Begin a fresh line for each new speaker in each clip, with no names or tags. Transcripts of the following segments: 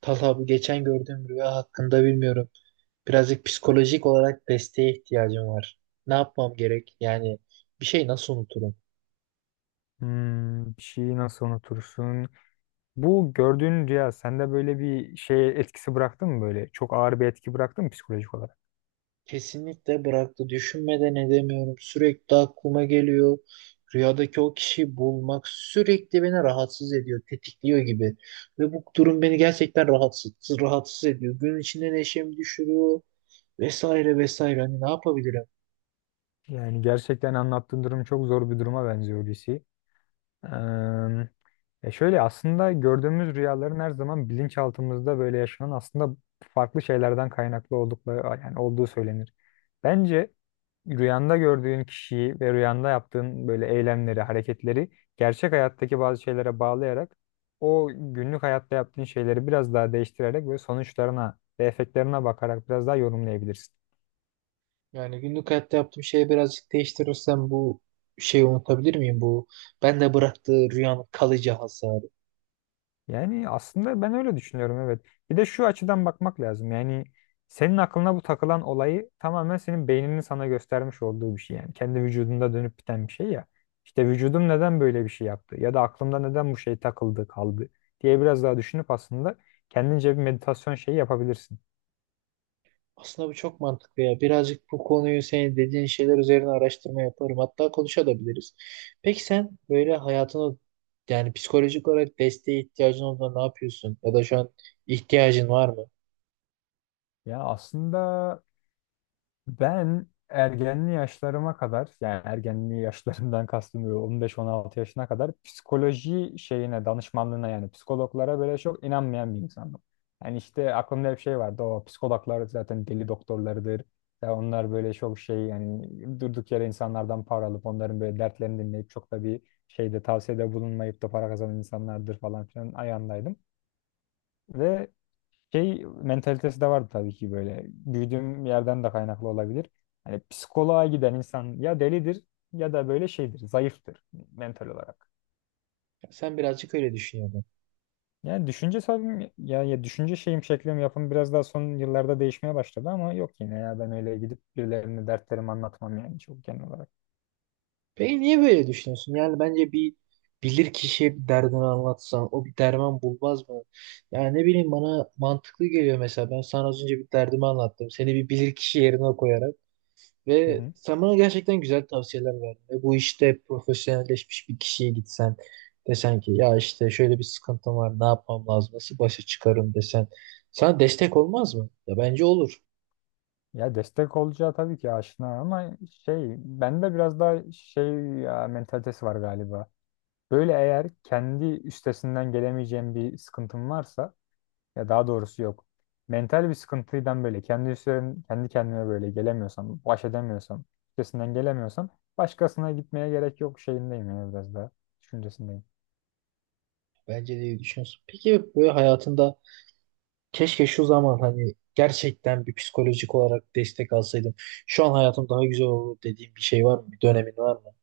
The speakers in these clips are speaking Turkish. Talha, bu geçen gördüğüm rüya hakkında bilmiyorum. Birazcık psikolojik olarak desteğe ihtiyacım var. Ne yapmam gerek? Yani bir şey nasıl unuturum?
Hmm, bir şeyi nasıl unutursun? Bu gördüğün rüya sende böyle bir şey etkisi bıraktı mı böyle? Çok ağır bir etki bıraktı mı psikolojik olarak?
Kesinlikle bıraktı. Düşünmeden edemiyorum. Sürekli aklıma geliyor. Rüyadaki o kişiyi bulmak sürekli beni rahatsız ediyor, tetikliyor gibi. Ve bu durum beni gerçekten rahatsız ediyor. Gün içinde neşemi düşürüyor vesaire vesaire. Hani ne yapabilirim?
Yani gerçekten anlattığın durum çok zor bir duruma benziyor Hulusi. Eee, Şöyle aslında gördüğümüz rüyaların her zaman bilinçaltımızda böyle yaşanan aslında farklı şeylerden kaynaklı oldukları yani olduğu söylenir. Bence rüyanda gördüğün kişiyi ve rüyanda yaptığın böyle eylemleri, hareketleri gerçek hayattaki bazı şeylere bağlayarak o günlük hayatta yaptığın şeyleri biraz daha değiştirerek ve sonuçlarına ve efektlerine bakarak biraz daha yorumlayabilirsin.
Yani günlük hayatta yaptığım şeyi birazcık değiştirirsem bu şeyi unutabilir miyim? Bu ben de bıraktığı rüyanın kalıcı hasarı.
Yani aslında ben öyle düşünüyorum, evet. Bir de şu açıdan bakmak lazım. Yani senin aklına bu takılan olayı tamamen senin beyninin sana göstermiş olduğu bir şey. Yani kendi vücudunda dönüp biten bir şey ya. İşte vücudum neden böyle bir şey yaptı ya da aklımda neden bu şey takıldı kaldı diye biraz daha düşünüp aslında kendince bir meditasyon şeyi yapabilirsin.
Aslında bu çok mantıklı ya. Birazcık bu konuyu senin dediğin şeyler üzerine araştırma yaparım. Hatta konuşabiliriz. Peki sen böyle hayatını, yani psikolojik olarak desteğe ihtiyacın olduğunda ne yapıyorsun? Ya da şu an ihtiyacın var mı?
Ya aslında ben ergenli yaşlarıma kadar, yani ergenli yaşlarımdan kastım 15-16 yaşına kadar, psikoloji şeyine, danışmanlığına, yani psikologlara böyle çok inanmayan bir insandım. Yani işte aklımda hep şey vardı, o psikologlar zaten deli doktorlarıdır. Ya onlar böyle çok şey, yani durduk yere insanlardan para alıp onların böyle dertlerini dinleyip çok da bir şeyde tavsiyede bulunmayıp da para kazanan insanlardır falan filan ayağındaydım. Ve şey mentalitesi de vardı tabii ki böyle. Büyüdüğüm yerden de kaynaklı olabilir. Hani psikoloğa giden insan ya delidir ya da böyle şeydir, zayıftır mental olarak.
Sen birazcık öyle düşün ya.
Yani düşünce tabii ya, ya düşünce şeyim, şeklim, yapım biraz daha son yıllarda değişmeye başladı ama yok, yine ya, ben öyle gidip birilerine dertlerimi anlatmam, yani çok genel olarak.
Peki niye böyle düşünüyorsun? Yani bence bir bilir kişiye bir derdini anlatsan o bir derman bulmaz mı? Yani ne bileyim, bana mantıklı geliyor mesela. Ben sana az önce bir derdimi anlattım. Seni bir bilir kişi yerine koyarak
Hı
ve
hı.
sen bana gerçekten güzel tavsiyeler verdin. Ve bu işte profesyonelleşmiş bir kişiye gitsen, desen ki ya işte şöyle bir sıkıntım var, ne yapmam lazım, nasıl başa çıkarım desen sana destek olmaz mı? Ya bence olur.
Ya destek olacağı tabii ki aşina ama şey, bende biraz daha şey ya, mentalitesi var galiba. Böyle eğer kendi üstesinden gelemeyeceğim bir sıkıntım varsa, ya daha doğrusu yok, mental bir sıkıntıdan böyle kendi üstlerim, kendi kendime böyle gelemiyorsam, baş edemiyorsam, üstesinden gelemiyorsam başkasına gitmeye gerek yok şeyindeyim, yani biraz daha düşüncesindeyim.
Bence de iyi düşünüyorsun. Peki böyle hayatında, keşke şu zaman hani gerçekten bir psikolojik olarak destek alsaydım, şu an hayatım daha güzel olur dediğim bir şey var mı? Bir dönemin var mı?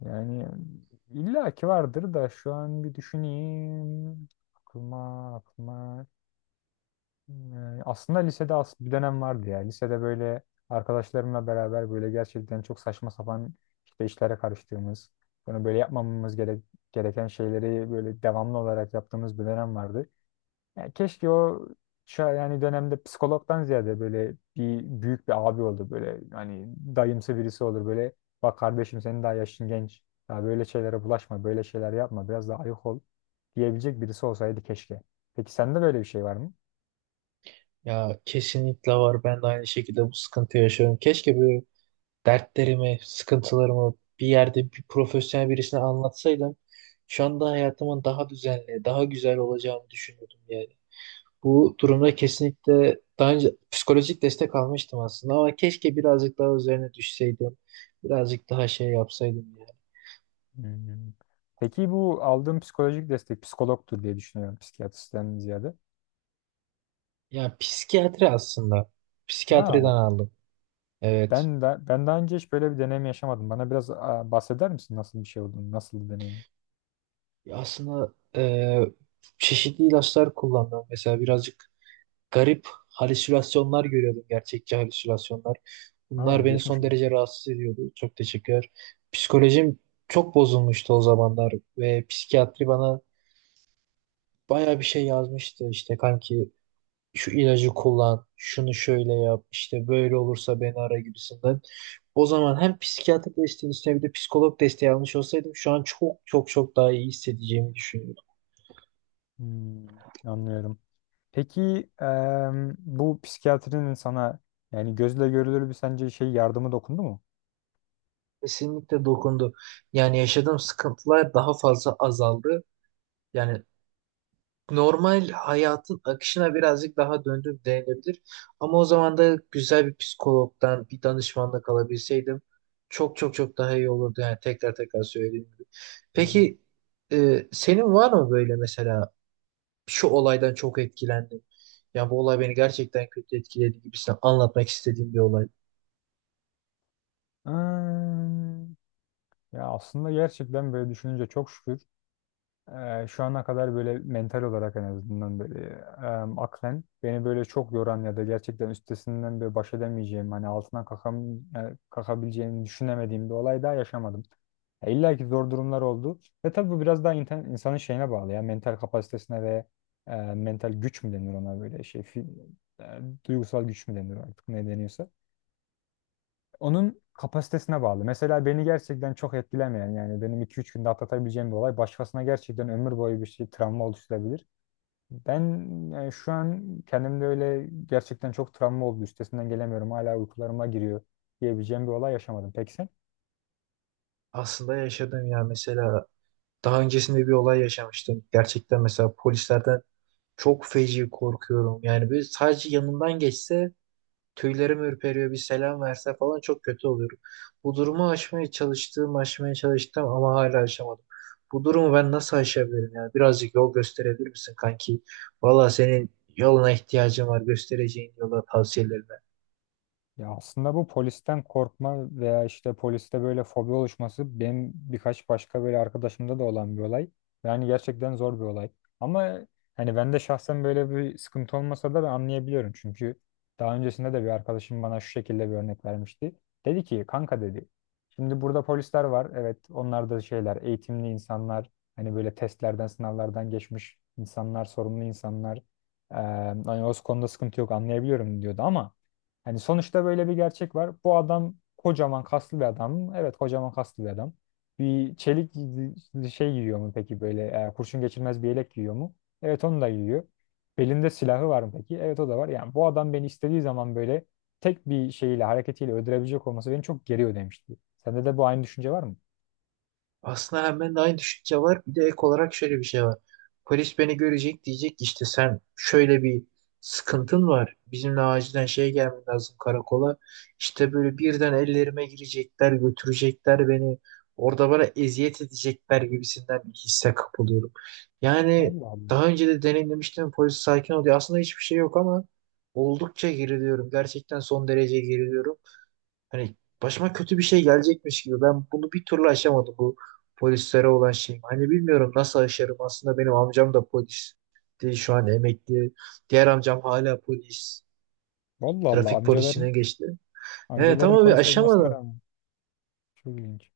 Yani illaki vardır da şu an bir düşüneyim. Aklıma Yani aslında lisede as bir dönem vardı ya. Lisede böyle arkadaşlarımla beraber böyle gerçekten çok saçma sapan işte işlere karıştığımız, bunu böyle yapmamamız gerek gereken şeyleri böyle devamlı olarak yaptığımız bir dönem vardı. Yani keşke o şu an yani dönemde psikologdan ziyade böyle bir büyük bir abi olur böyle, hani dayımsı birisi olur böyle, bak kardeşim senin daha yaşın genç. Daha böyle şeylere bulaşma, böyle şeyler yapma, biraz daha ayık ol diyebilecek birisi olsaydı keşke. Peki sende böyle bir şey var mı?
Ya kesinlikle var. Ben de aynı şekilde bu sıkıntı yaşıyorum. Keşke böyle dertlerimi, sıkıntılarımı bir yerde bir profesyonel birisine anlatsaydım. Şu anda hayatımın daha düzenli, daha güzel olacağını düşünüyordum yani. Bu durumda kesinlikle daha önce psikolojik destek almıştım aslında ama keşke birazcık daha üzerine düşseydim. Birazcık daha şey yapsaydım.
Hmm. Peki bu aldığım psikolojik destek psikologtur diye düşünüyorum, psikiyatristen ziyade.
Ya psikiyatri aslında. Psikiyatriden
Aa,
aldım. Evet.
ben daha önce hiç böyle bir deneyim yaşamadım. Bana biraz, aa, bahseder misin nasıl bir şey olduğunu, nasıl bir deneyim?
Ya aslında çeşitli ilaçlar kullandım. Mesela birazcık garip halüsinasyonlar görüyordum. Gerçekçi halüsinasyonlar.
Aa,
Bunlar beni
geçmiş
son
olsun.
derece rahatsız ediyordu. Çok teşekkürler. Psikolojim çok bozulmuştu o zamanlar ve psikiyatri bana baya bir şey yazmıştı. İşte kanki şu ilacı kullan, şunu şöyle yap, işte böyle olursa beni ara gibisinden. O zaman hem psikiyatrik desteğin üstüne bir de psikolog desteği almış olsaydım şu an çok çok çok daha iyi hissedeceğimi düşünüyorum.
Hmm, anlıyorum. Peki bu psikiyatrinin sana yani gözle görülür bir sence şey yardımı dokundu mu?
Kesinlikle dokundu. Yani yaşadığım sıkıntılar daha fazla azaldı. Yani normal hayatın akışına birazcık daha döndüm denilebilir. Ama o zaman da güzel bir psikologdan bir danışmanlık alabilseydim çok çok çok daha iyi olurdu. Yani tekrar tekrar söylediğim gibi.
Hı hı.
Peki senin var mı böyle mesela şu olaydan çok etkilendim, ya bu olay beni gerçekten kötü etkiledi gibisinden anlatmak istediğim bir olay?
Hmm, ya aslında gerçekten böyle düşününce çok şükür şu ana kadar böyle mental olarak en azından böyle, aklen beni böyle çok yoran ya da gerçekten üstesinden böyle baş edemeyeceğim, hani altından kalkam, kalkabileceğimi düşünemediğim bir olay daha yaşamadım. İlla ki zor durumlar oldu. Ve tabii bu biraz daha insanın şeyine bağlı ya, mental kapasitesine ve, mental güç mü denir ona, böyle şey e, duygusal güç mü denir artık, ne deniyorsa onun kapasitesine bağlı. Mesela beni gerçekten çok etkilemeyen, yani benim 2-3 günde atlatabileceğim bir olay başkasına gerçekten ömür boyu bir şey travma oluşturabilir. Ben yani şu an kendimde öyle gerçekten çok travma oldu, üstesinden gelemiyorum, hala uykularıma giriyor diyebileceğim bir olay yaşamadım. Peki sen?
Aslında yaşadım ya. Mesela daha öncesinde bir olay yaşamıştım. Gerçekten mesela polislerden çok feci korkuyorum. Yani böyle sadece yanından geçse, tüylerim ürperiyor, bir selam verse falan çok kötü oluyorum. Bu durumu aşmaya çalıştım, aşmaya çalıştım ama hala aşamadım. Bu durumu ben nasıl aşabilirim ya? Birazcık yol gösterebilir misin kanki? Valla senin yoluna ihtiyacım var. Göstereceğin yola, tavsiyelerine.
Ya aslında bu polisten korkma veya işte poliste böyle fobi oluşması benim birkaç başka böyle arkadaşımda da olan bir olay. Yani gerçekten zor bir olay. Ama hani ben de şahsen böyle bir sıkıntı olmasa da ben anlayabiliyorum. Çünkü daha öncesinde de bir arkadaşım bana şu şekilde bir örnek vermişti. Dedi ki kanka dedi. Şimdi burada polisler var. Evet onlar da şeyler, eğitimli insanlar. Hani böyle testlerden sınavlardan geçmiş insanlar, sorumlu insanlar. Ee, hani o konuda sıkıntı yok, anlayabiliyorum diyordu ama hani sonuçta böyle bir gerçek var. Bu adam kocaman kaslı bir adam mı? Evet, kocaman kaslı bir adam. Bir çelik şey giyiyor mu peki, böyle, kurşun geçirmez bir yelek giyiyor mu? Evet, onu da giyiyor. Belinde silahı var mı peki? Evet, o da var. Yani bu adam beni istediği zaman böyle tek bir şeyle, hareketiyle öldürebilecek olması beni çok geriyor demişti. Sende de bu aynı düşünce var mı?
Aslında hemen de aynı düşünce var. Bir de ek olarak şöyle bir şey var. Polis beni görecek, diyecek ki işte sen şöyle bir sıkıntın var, bizimle acilen şeye gelmen lazım karakola. İşte böyle birden ellerime girecekler, götürecekler beni. Orada bana eziyet edecekler gibisinden bir hisse kapılıyorum. Yani
Allah Allah.
daha önce de deneyimlemiştim, polis sakin oluyor. Aslında hiçbir şey yok ama oldukça geriliyorum. Gerçekten son derece geriliyorum. Hani başıma kötü bir şey gelecekmiş gibi. Ben bunu bir türlü aşamadım, bu polislere olan şeyim. Hani bilmiyorum nasıl aşarım. Aslında benim amcam da polis. Şu an emekli. Diğer amcam hala polis.
Vallahi Allah,
Trafik
amcaların,
polisine geçti. Evet
amcaların
ama bir
polis olmasına
aşamadım.
rağmen çok ilginç.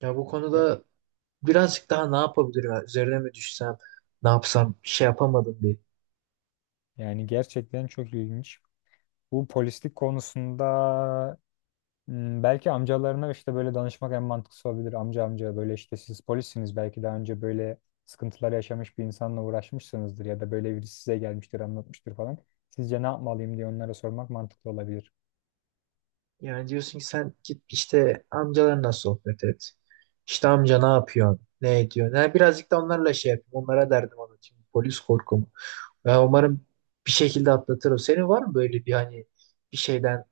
Ya bu
Ya-
konuda birazcık daha ne yapabilirim? Ya üzerine mi düşsem? Ne yapsam? Bir şey yapamadım bir.
Yani gerçekten çok ilginç. Bu polislik konusunda, hmm, belki amcalarına işte böyle danışmak en mantıklısı olabilir. Amca, böyle işte siz polissiniz, belki daha önce böyle sıkıntılar yaşamış bir insanla uğraşmışsınızdır ya da böyle biri size gelmiştir anlatmıştır falan. Sizce ne yapmalıyım diye onlara sormak mantıklı olabilir.
Yani diyorsun ki sen git işte amcalarla sohbet et. İşte amca ne yapıyor, ne ediyor? Yani birazcık da onlarla şey yapayım. Onlara derdim anlatayım. Polis korkumu. Ya umarım bir şekilde atlatırım. Senin var mı böyle bir, hani bir şeyden,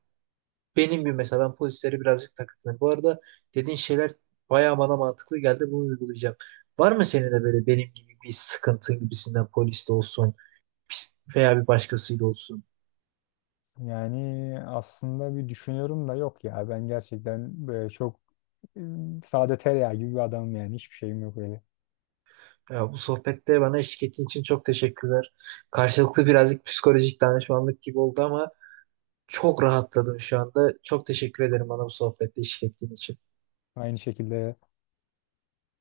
benim gibi mesela? Ben polislere birazcık takıntılıyım. Bu arada dediğin şeyler bayağı bana mantıklı geldi. Bunu uygulayacağım. Var mı senin de böyle benim gibi bir sıkıntın gibisinden, poliste olsun, veya bir başkasıyla olsun?
Yani aslında bir düşünüyorum da yok ya, ben gerçekten böyle çok, e, sade tereyağı gibi bir adamım, yani hiçbir şeyim yok öyle.
Ya bu sohbette bana eşlik ettiğin için çok teşekkürler. Karşılıklı birazcık psikolojik danışmanlık gibi oldu ama çok rahatladım şu anda. Çok teşekkür ederim bana bu sohbette eşlik ettiğin için.
Aynı şekilde.